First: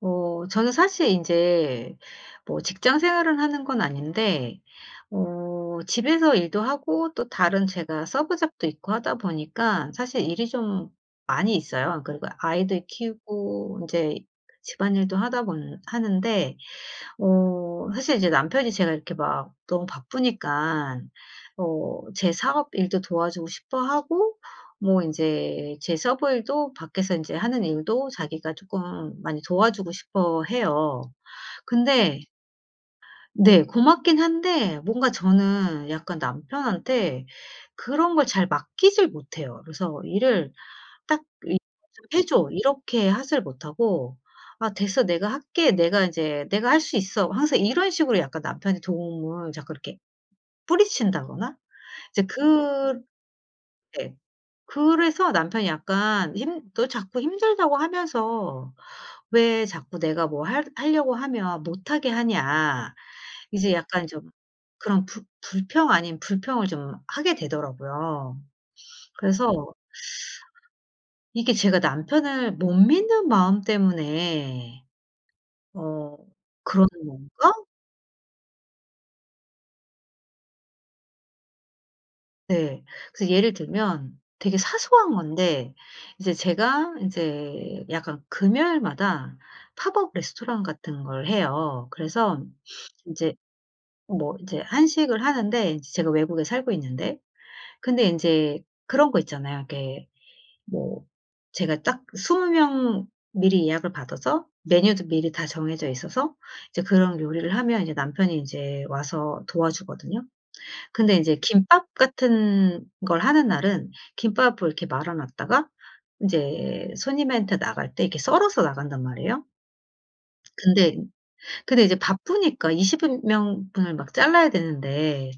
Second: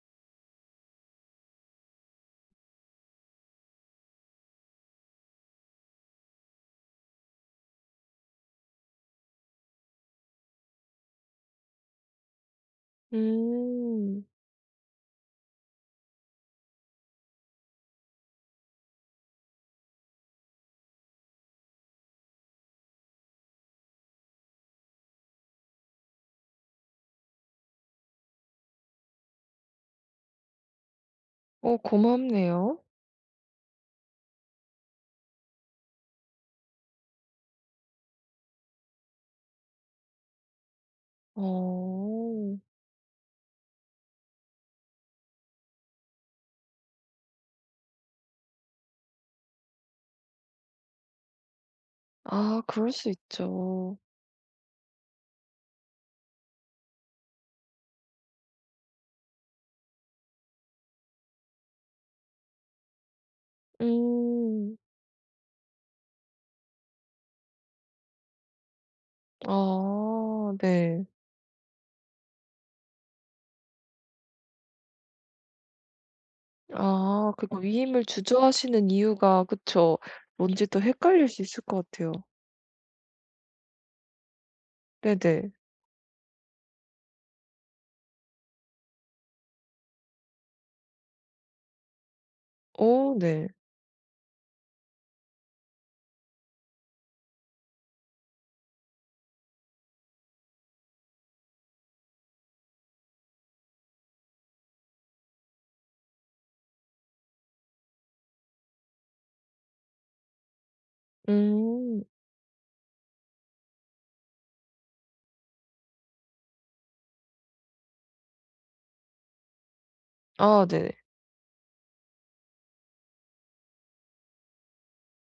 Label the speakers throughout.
Speaker 1: 저는 사실 이제 뭐 직장 생활을 하는 건 아닌데, 집에서 일도 하고 또 다른 제가 서브 잡도 있고 하다 보니까 사실 일이 좀 많이 있어요. 그리고 아이들 키우고 이제
Speaker 2: 음.
Speaker 1: 집안일도 하다 보는 하는데, 사실 이제 남편이 제가 이렇게 막 너무 바쁘니까 제 사업 일도 도와주고 싶어 하고, 뭐 이제 제 서브 일도 밖에서 이제 하는 일도 자기가 조금 많이 도와주고 싶어 해요.
Speaker 2: 어,
Speaker 1: 근데
Speaker 2: 고맙네요.
Speaker 1: 네, 고맙긴 한데 뭔가 저는 약간 남편한테 그런 걸 잘 맡기질 못해요. 그래서 일을 딱 이 "좀 해 줘."
Speaker 2: 어.
Speaker 1: 이렇게 하지를 못하고, "아, 됐어. 내가 할게. 내가 인제 내가 할 수 있어." 항상 이런 식으로 약간 남편이 도움을 자꾸 이렇게 뿌리친다거나, 이제
Speaker 2: 아, 그럴
Speaker 1: 그
Speaker 2: 수 있죠.
Speaker 1: 네. 그래서 남편이 약간 힘 "너 자꾸 힘들다고 하면서 왜 자꾸 내가 뭐 할 하려고 하면 못하게 하냐." 이제 약간 좀
Speaker 2: 음.
Speaker 1: 그런 불 불평 아닌 불평을 좀 하게 되더라고요. 그래서
Speaker 2: 아, 네.
Speaker 1: 이게 제가 남편을 못 믿는 마음 때문에 어 그런
Speaker 2: 아그
Speaker 1: 건가?
Speaker 2: 고 위임을 주저하시는 이유가 그쵸. 뭔지 또 헷갈릴 수 있을 것 같아요.
Speaker 1: 네. 그래서 예를 들면 되게 사소한
Speaker 2: 네네.
Speaker 1: 건데, 이제 제가 인제 약간 금요일마다 팝업 레스토랑 같은 걸 해요. 그래서
Speaker 2: 오,
Speaker 1: 인제
Speaker 2: 네.
Speaker 1: 뭐 인제 한식을 하는데, 인제 제가 외국에 살고 있는데, 근데 인제 그런 거 있잖아요. 이렇게 뭐 제가 딱 20명 미리 예약을 받아서 메뉴도 미리 다 정해져 있어서 이제 그런 요리를 하면 이제 남편이 인제 와서 도와주거든요. 근데 인제 김밥
Speaker 2: 음.
Speaker 1: 같은 걸 하는 날은 김밥을 이렇게 말아 놨다가 인제 손님한테 나갈 때 이렇게 썰어서 나간단 말이에요.
Speaker 2: 아, 네.
Speaker 1: 근데 근데 이제 바쁘니까 20 명분을 막 잘라야 되는데,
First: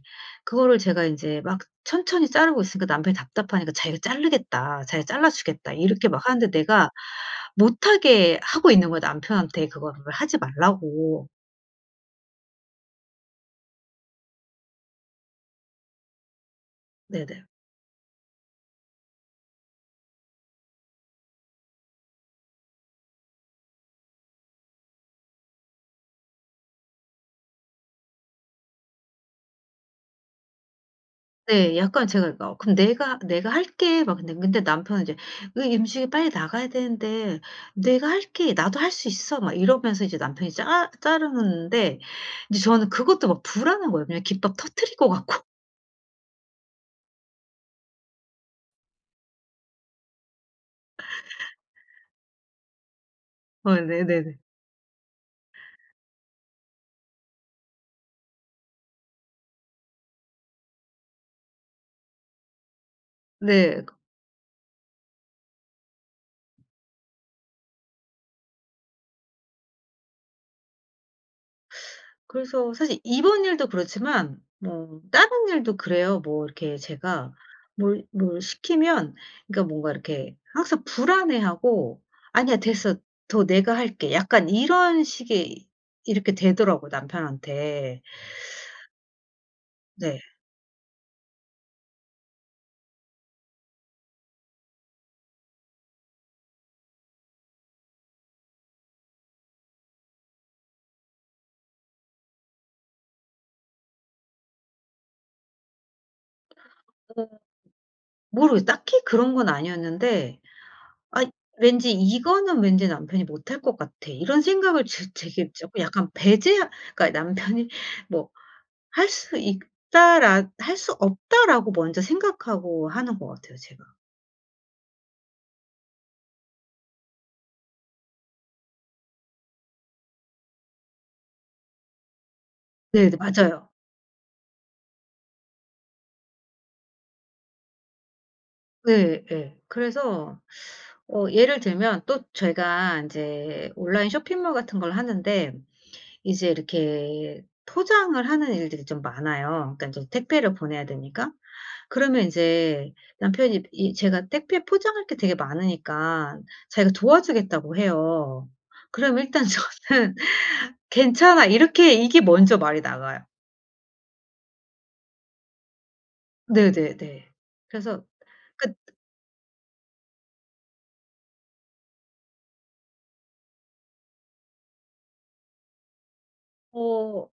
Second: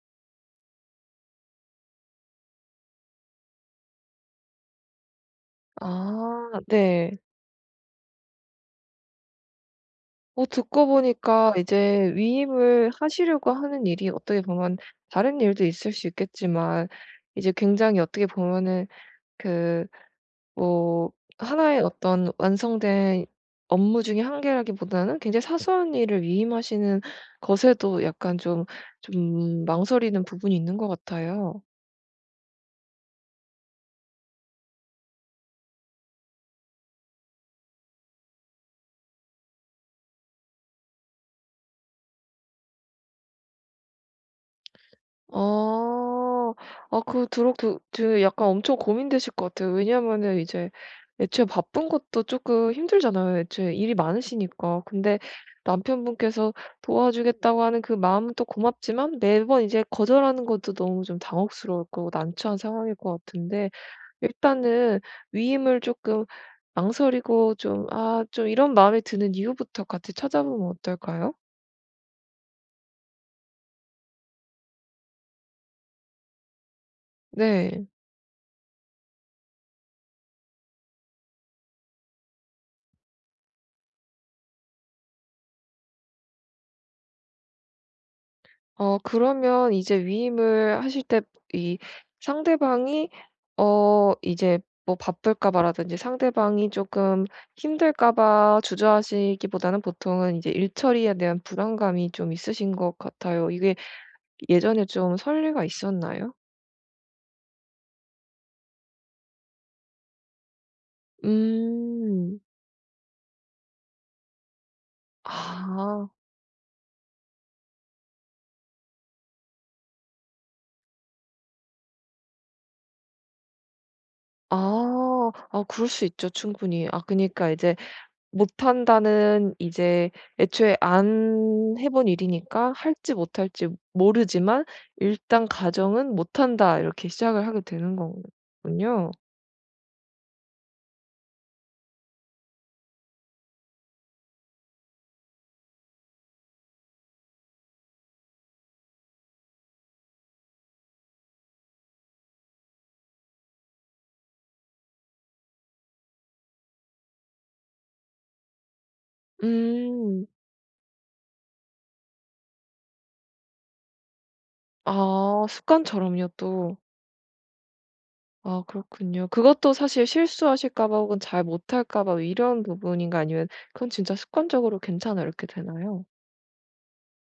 Speaker 1: 그거를 제가 인제 막 천천히 자르고 있으니까 남편이 답답하니까 "자기가 자르겠다. 자기가 잘라 주겠다." 이렇게 막 하는데,
Speaker 2: 아,
Speaker 1: 내가
Speaker 2: 네.
Speaker 1: 못하게 하고 있는 거예요, 남편한테 그거를 하지
Speaker 2: 어, 듣고
Speaker 1: 말라고.
Speaker 2: 보니까 이제 위임을 하시려고 하는 일이 어떻게 보면 다른 일도 있을 수 있겠지만
Speaker 1: 네네.
Speaker 2: 이제 굉장히 어떻게 보면은 그, 뭐, 하나의 어떤 완성된 업무 중에 한 개라기보다는 굉장히 사소한 일을 위임하시는 것에도 약간 좀 좀 망설이는 부분이 있는 것 같아요.
Speaker 1: 네. 약간 제가 그러니까 '그럼 내가 내가 할게.' 막 근데 남편은 이제 "으 음식이 빨리 나가야 되는데 내가 할게. 나도 할 수 있어." 막 이러면서 이제 남편이 짜 자르는데, 이제 저는 그것도 막 불안한 거예요. 그냥 김밥 터뜨릴 것 같고.
Speaker 2: 아. 아, 그 두록 두록그 저 약간 엄청 고민되실 것 같아요. 왜냐하면은 이제 애초에 바쁜 것도 조금 힘들잖아요,
Speaker 1: 어
Speaker 2: 애초에 일이
Speaker 1: 네네네. 네.
Speaker 2: 많으시니까. 근데 남편분께서 도와주겠다고 하는 그 마음은 또 고맙지만, 매번 이제 거절하는 것도 너무 좀 당혹스러울 거고 난처한 상황일 것 같은데,
Speaker 1: 네. 네,
Speaker 2: 일단은 위임을 조금 망설이고 좀 좀 이런 마음이 드는 이유부터 같이 찾아보면 어떨까요?
Speaker 1: 그래서 사실 이번 일도 그렇지만 뭐 다른 일도 그래요. 뭐 이렇게 제가
Speaker 2: 네.
Speaker 1: 뭘 시키면 그러니까 뭔가 이렇게 항상 불안해하고 '아니야, 됐어. 더 내가 할게.' 약간 이런 식의 이렇게 되더라고요, 남편한테.
Speaker 2: 어, 그러면 이제
Speaker 1: 네.
Speaker 2: 위임을 하실 때 이 상대방이 이제 뭐 바쁠까 봐라든지 상대방이 조금 힘들까 봐 주저하시기보다는, 보통은 이제 일 처리에 대한 불안감이 좀 있으신 것 같아요. 이게 예전에 좀 선례가 있었나요?
Speaker 1: 어 모르겠어요. 딱히 그런 건 아니었는데, 아, 왠지
Speaker 2: 음.
Speaker 1: '이거는 왠지 남편이 못 할 것 같아.' 이런 생각을 제 되게 조금
Speaker 2: 아.
Speaker 1: 약간 배제하 그러니까 남편이 뭐 '할 수 없다.'라고 먼저 생각하고 하는 것 같아요, 제가.
Speaker 2: 아. 아, 그럴 수 있죠, 충분히. 아, 그니까 이제 못한다는 이제 애초에 안 해본 일이니까 할지
Speaker 1: 네네
Speaker 2: 못할지
Speaker 1: 맞아요.
Speaker 2: 모르지만, 일단 가정은 '못한다.' 이렇게 시작을 하게 되는 거군요.
Speaker 1: 네 예. 그래서 예를 들면 또 제가 인제 온라인 쇼핑몰 같은 걸 하는데, 이제 이렇게 포장을 하는 일들이 좀 많아요. 그러니까 인제 택배를 보내야 되니까. 그러면 인제 남편이 이 제가 택배 포장할 게 되게 많으니까 자기가 도와주겠다고 해요. 그럼 일단 저는
Speaker 2: 음.
Speaker 1: "괜찮아." 이렇게 이게 먼저 말이 나가요.
Speaker 2: 아, 습관처럼요 또.
Speaker 1: 네네네. 그래서
Speaker 2: 아,
Speaker 1: 그
Speaker 2: 그렇군요. 그것도 사실 실수하실까 봐 혹은 잘 못할까 봐 이런 부분인가, 아니면 그건 진짜 습관적으로 괜찮아 이렇게 되나요?
Speaker 1: 어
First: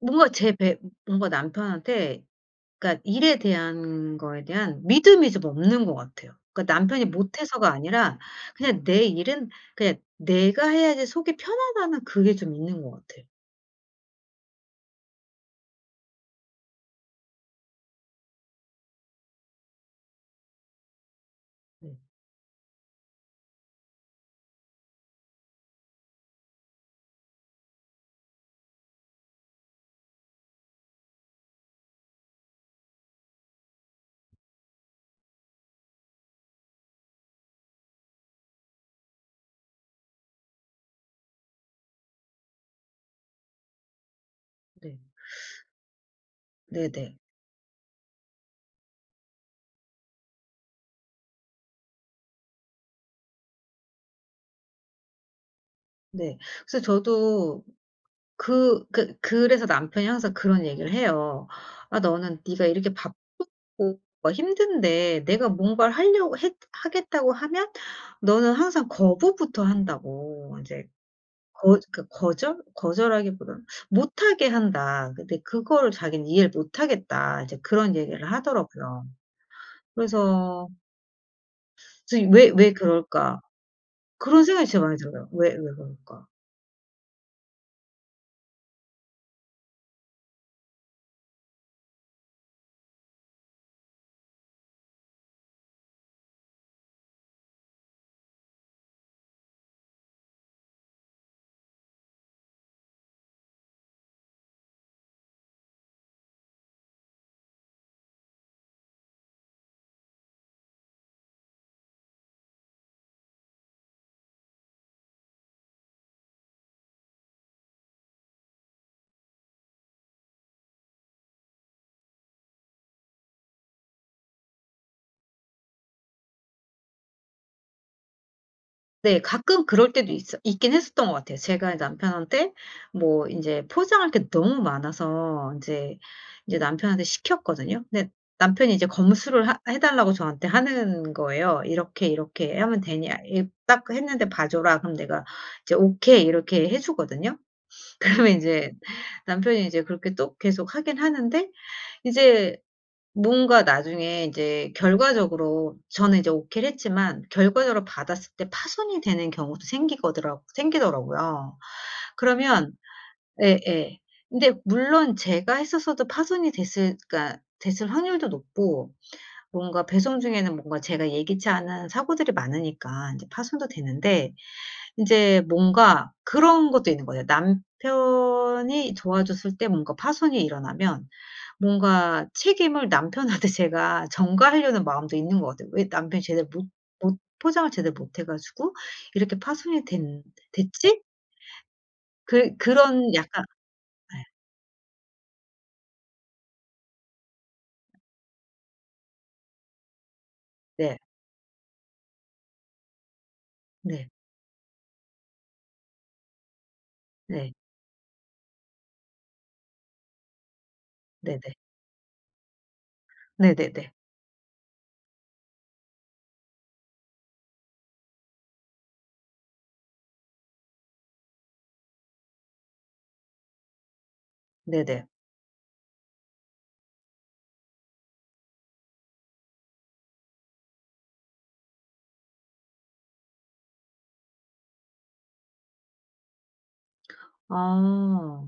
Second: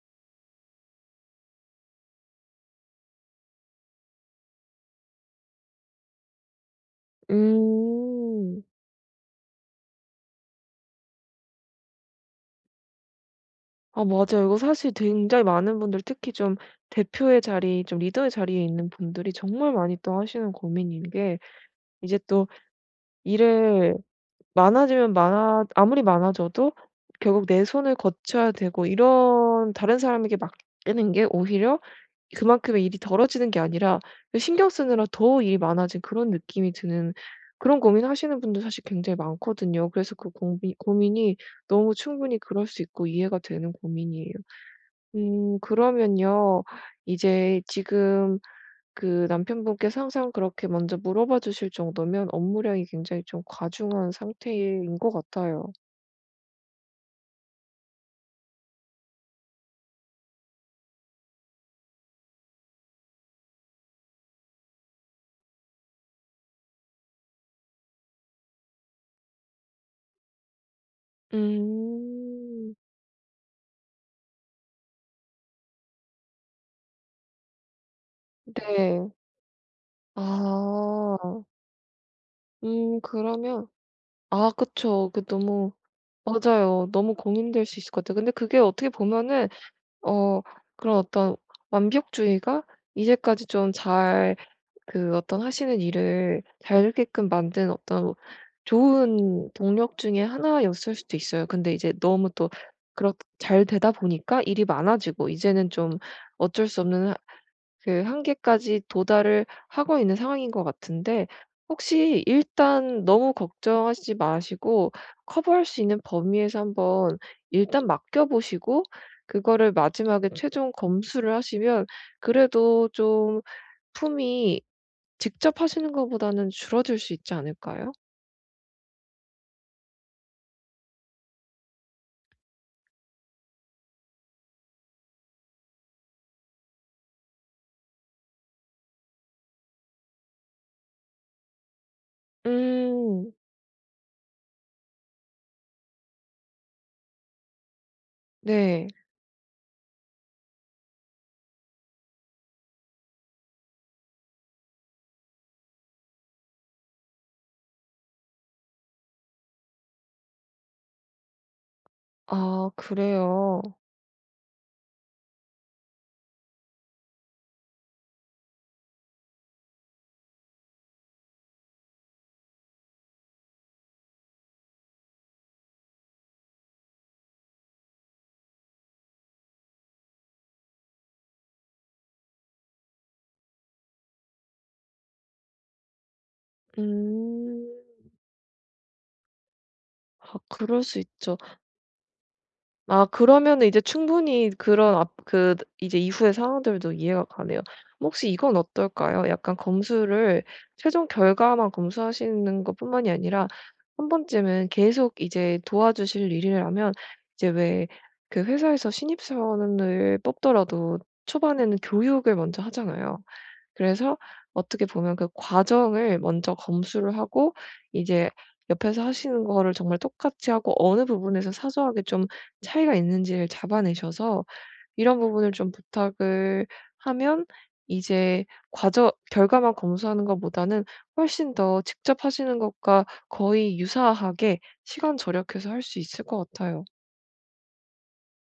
Speaker 1: 뭔가 제 배 뭔가 남편한테 그러니까 일에 대한 거에 대한 믿음이 좀 없는 것 같아요. 그러니까 남편이 못해서가 아니라
Speaker 2: 음.
Speaker 1: 그냥 내 일은 그냥 내가 해야지 속이 편하다는 그게 좀 있는 것 같아요.
Speaker 2: 아, 맞아요. 이거 사실 굉장히 많은 분들, 특히 좀 대표의 자리 좀 리더의 자리에 있는 분들이 정말 많이 또 하시는 고민인 게
Speaker 1: 네.
Speaker 2: 이제 또 일을 많아지면 많아 아무리 많아져도 결국 내 손을 거쳐야 되고, 이런 다른 사람에게 맡기는 게 오히려 그만큼의 일이 덜어지는 게 아니라 그 신경 쓰느라 더 일이 많아진 그런 느낌이 드는, 그런 고민하시는 분들 사실 굉장히 많거든요. 그래서 그 고민이 너무 충분히 그럴 수 있고 이해가 되는 고민이에요.
Speaker 1: 네.
Speaker 2: 음, 그러면요.
Speaker 1: 네네.
Speaker 2: 이제 지금 그 남편분께서 항상 그렇게 먼저 물어봐 주실 정도면 업무량이 굉장히 좀 과중한 상태인 것 같아요.
Speaker 1: 네. 그래서 저도 그래서 남편이 항상 그런 얘기를 해요. "아, 너는 네가 이렇게 바쁘고 막 힘든데 내가 뭔가를 하려고 했 하겠다고 하면 너는 항상 거부부터 한다."고. 이제 거 그 거절?
Speaker 2: 음.
Speaker 1: 거절하기보다는 못하게 한다. 근데 그거를 자기는 "이해를 못 하겠다." 이제 그런 얘기를 하더라고요.
Speaker 2: 네.
Speaker 1: 그래서
Speaker 2: 아.
Speaker 1: 그래서 '왜 왜
Speaker 2: 음,
Speaker 1: 그럴까?'
Speaker 2: 그러면
Speaker 1: 그런
Speaker 2: 아,
Speaker 1: 생각이 진짜 많이
Speaker 2: 그쵸. 그
Speaker 1: 들어요. '왜 왜
Speaker 2: 너무
Speaker 1: 그럴까?'
Speaker 2: 맞아요. 너무 고민될 수 있을 것 같아요. 근데 그게 어떻게 보면은 어 그런 어떤 완벽주의가 이제까지 좀잘 그 어떤 하시는 일을 잘 되게끔 만든 어떤, 뭐, 좋은 동력 중에 하나였을 수도 있어요. 근데 이제 너무 또 그렇 잘 되다 보니까 일이 많아지고, 이제는 좀 어쩔 수 없는 하 그 한계까지 도달을 하고 있는 상황인 것 같은데, 혹시 일단 너무 걱정하시지 마시고 커버할 수 있는 범위에서 한번 일단 맡겨 보시고 그거를 마지막에 최종 검수를 하시면, 그래도 좀 품이 직접 하시는 것보다는 줄어들 수 있지 않을까요?
Speaker 1: 네. 가끔 그럴 때도 있어 있긴 했었던 것 같아요. 제가 남편한테 뭐 인제 포장할 게 너무 많아서 인제, 이제 남편한테 시켰거든요. 근데 남편이 이제 검수를 하 해 달라고 저한테 하는 거예요. "이렇게, 이렇게 하면 되냐?
Speaker 2: 음.
Speaker 1: 이 딱 했는데 봐 줘라." 그럼 내가 이제 "오케이." 이렇게 해 주거든요. 그러면 인제
Speaker 2: 네.
Speaker 1: 남편이 이제 그렇게 또 계속 하긴 하는데, 이제 뭔가 나중에 이제 결과적으로 저는 이제 오케이를 했지만 결과적으로 받았을 때 파손이 되는 경우도 생기거더라 생기더라고요.
Speaker 2: 아,
Speaker 1: 그러면
Speaker 2: 그래요.
Speaker 1: 예예. 근데 물론 제가 했었어도 파손이 됐을 그러니까 됐을 확률도 높고, 뭔가 배송 중에는 뭔가 제가 예기치 않은 사고들이 많으니까 인제 파손도 되는데, 인제 뭔가 그런 것도 있는 거예요. 남편이 도와줬을 때 뭔가 파손이 일어나면 뭔가 책임을 남편한테 제가 전가하려는 마음도 있는 것 같아요. 왜 남편이 제대로 못 못
Speaker 2: 음.
Speaker 1: 포장을 제대로 못해 가지고 이렇게 파손이 된
Speaker 2: 아, 그럴 수
Speaker 1: 됐지?
Speaker 2: 있죠.
Speaker 1: 그
Speaker 2: 아,
Speaker 1: 그런 약간
Speaker 2: 그러면은 이제
Speaker 1: 예.
Speaker 2: 충분히 그런 앞 그 이제 이후의 상황들도 이해가 가네요. 혹시 이건 어떨까요? 약간 검수를
Speaker 1: 네.
Speaker 2: 최종 결과만 검수하시는 것뿐만이 아니라
Speaker 1: 네.
Speaker 2: 한 번쯤은 계속 이제 도와주실 일이라면, 이제
Speaker 1: 네.
Speaker 2: 왜 그 회사에서 신입사원을 뽑더라도
Speaker 1: 네네.
Speaker 2: 초반에는 교육을 먼저 하잖아요.
Speaker 1: 네네네.
Speaker 2: 그래서 어떻게 보면 그 과정을 먼저 검수를 하고 이제 옆에서 하시는 거를 정말 똑같이 하고 어느 부분에서 사소하게 좀 차이가 있는지를 잡아내셔서
Speaker 1: 네네.
Speaker 2: 이런 부분을 좀 부탁을 하면, 이제 과정 결과만 검수하는 것보다는 훨씬 더 직접 하시는 것과 거의 유사하게 시간 절약해서 할 수 있을 것 같아요.
Speaker 1: 아.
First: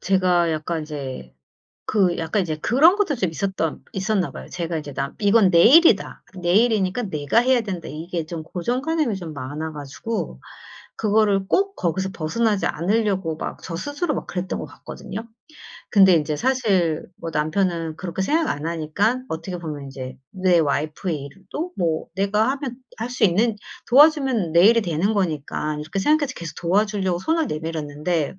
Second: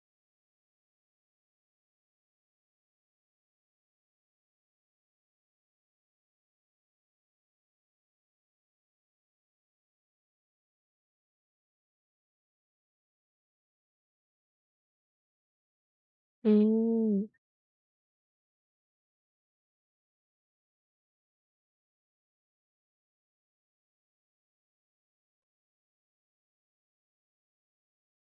Speaker 1: 제가 약간 이제 그 약간 이제 그런 것도 좀 있었던 있었나 봐요. 제가 이제 나 '이건 내 일이다. 내 일이니까 내가 해야 된다.' 이게 좀 고정관념이 좀 많아 가지고 그거를 꼭 거기서 벗어나지 않으려고 막 저 스스로 막 그랬던 것 같거든요. 근데 인제 사실
Speaker 2: 음.
Speaker 1: 뭐 남편은 그렇게 생각 안 하니까 어떻게 보면 인제 내 와이프의 일도 뭐 내가 하면 할 수 있는 도와주면 내 일이 되는 거니까 이렇게 생각해서 계속 도와주려고 손을 내밀었는데,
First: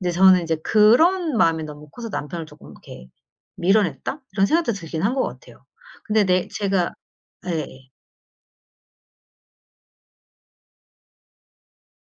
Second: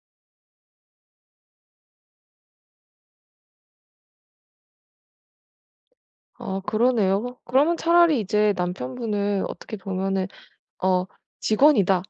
Speaker 1: 이제 저는 이제 그런 마음이 너무 커서 남편을 쪼끔 이렇게 밀어냈다? 이런 생각도 들긴 한 것 같아요. 근데 내
Speaker 2: 아,
Speaker 1: 제가
Speaker 2: 그러네요. 그러면
Speaker 1: 예.
Speaker 2: 차라리 이제 남편분은 어떻게 보면은 어, 직원이다.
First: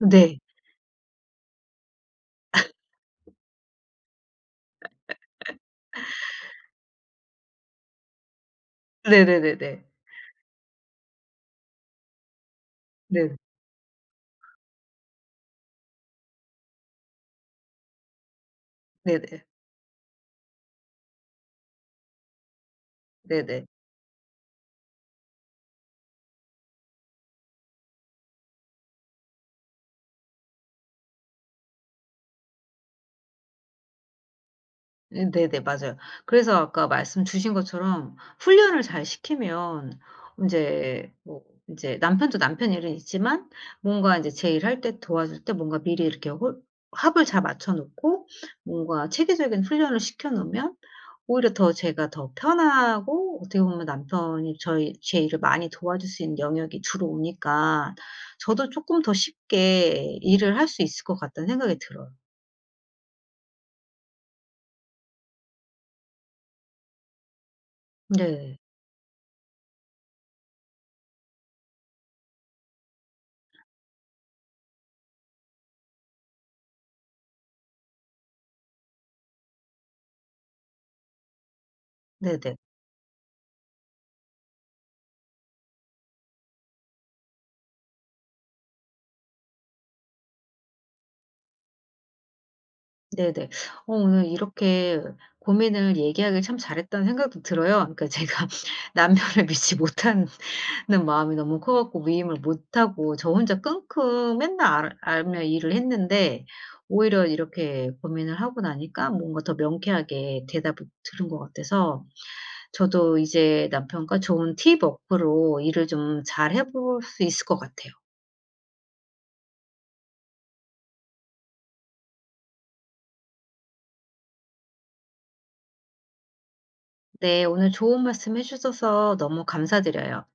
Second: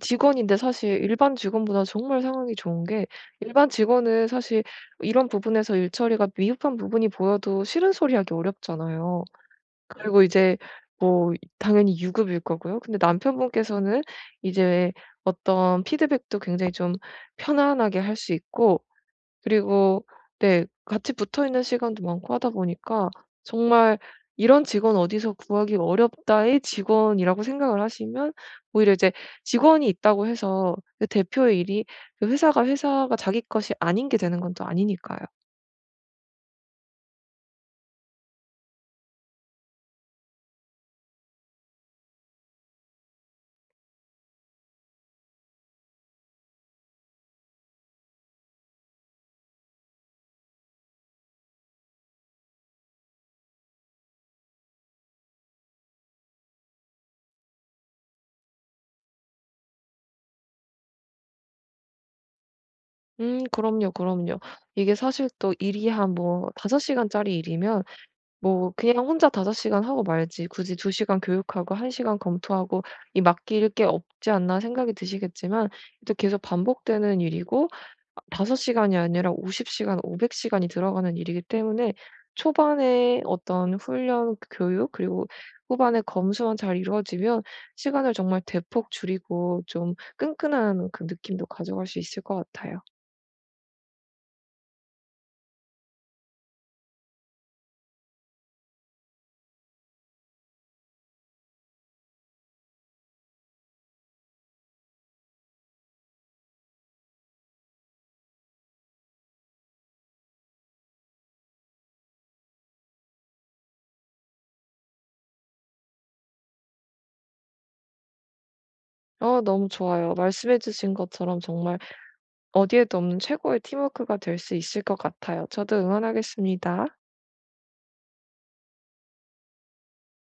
Speaker 1: 네.
Speaker 2: 직원인데 사실 일반 직원보다 정말 상황이 좋은 게, 일반 직원은 사실 이런 부분에서 일 처리가 미흡한 부분이 보여도 싫은 소리 하기 어렵잖아요.
Speaker 1: 네 네 네 네.
Speaker 2: 그리고 이제, 뭐, 당연히 유급일 거고요. 근데
Speaker 1: 네.
Speaker 2: 남편분께서는 이제 어떤 피드백도 굉장히 좀 편안하게 할 수 있고,
Speaker 1: 네 네.
Speaker 2: 그리고 네 같이 붙어있는 시간도 많고 하다 보니까
Speaker 1: 네네.
Speaker 2: 정말 '이런 직원 어디서 구하기 어렵다.'의 직원이라고 생각을 하시면, 오히려 이제 직원이 있다고 해서 그 대표의 일이 그 회사가 자기 것이 아닌 게 되는 건 또 아니니까요.
Speaker 1: 예 네네. 맞아요. 그래서 아까 말씀 주신 것처럼 훈련을 잘 시키면 인제 뭐 인제 남편도 남편 일은 있지만 뭔가 인제 제 일할 때 도와줄 때 뭔가 미리 이렇게 홀 합을 잘 맞춰 놓고 뭔가 체계적인 훈련을 시켜 놓으면 오히려 더 제가 더 편하고, 어떻게 보면 남편이 저희 제 일을 많이 도와줄 수 있는 영역이 주로 오니까 저도 쪼끔 더 쉽게 일을 할 수 있을 것 같다는 생각이 들어요.
Speaker 2: 음, 그럼요, 그럼요. 이게 사실 또 일이 한, 뭐, 5 시간짜리 일이면,
Speaker 1: 네.
Speaker 2: 뭐, 그냥 혼자 5 시간 하고 말지 굳이 2 시간 교육하고 1 시간 검토하고 이 맡길 게 없지 않나 생각이 드시겠지만, 또 계속 반복되는 일이고 아, 5 시간이 아니라 50 시간, 500 시간이 들어가는 일이기 때문에
Speaker 1: 네네.
Speaker 2: 초반에 어떤 훈련, 교육 그리고 후반에 검수만 잘 이루어지면 시간을 정말 대폭 줄이고 좀 끈끈한 그 느낌도 가져갈 수 있을 것 같아요.
Speaker 1: 네네. 오늘 이렇게 고민을 얘기하길 참 잘했다는 생각도 들어요. 그러니까 제가 남편을 믿지 못하는 마음이 너무 커 갖고 위임을 못하고 저 혼자 끙끙 맨날 알앓며 일을 했는데, 오히려 이렇게 고민을 하고 나니까 뭔가 더 명쾌하게 대답을 들은 것 같아서 저도 이제 남편과 좋은 팁 얻고로 일을 좀 잘해 볼 수 있을 것 같아요.
Speaker 2: 아, 너무 좋아요. 말씀해 주신 것처럼 정말 어디에도 없는 최고의 팀워크가 될 수 있을 것 같아요. 저도 응원하겠습니다.
Speaker 1: 네 오늘 좋은 말씀 해 주셔서 너무 감사드려요.